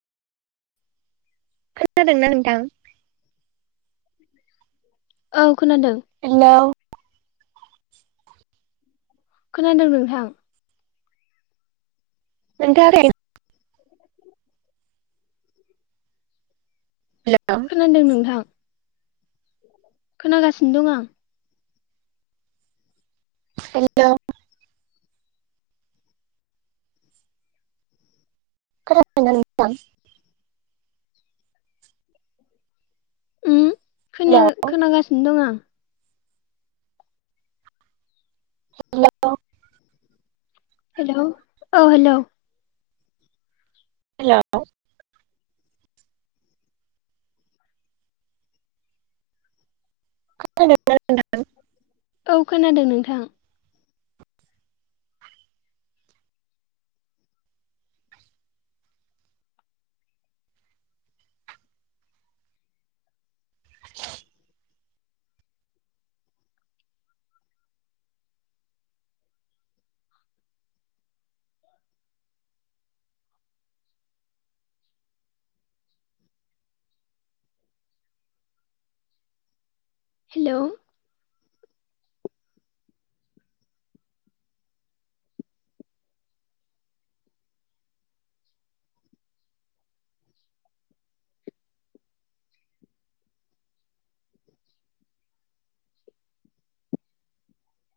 खोनादोंना नोंथां औ खोनादों हेलौ खोनादों नोंथां। मोन [unintelligible] हेलौ खोनादों नोंथां। खोनागासिनो दं आं हेलौ खोनादोंना नोंथां उम खोना हेलौ खोनागासिनो दं आं हेलौ हेल' औ हेल' हेलौ [unintelligible] औ खोनादों नोंथां हेल'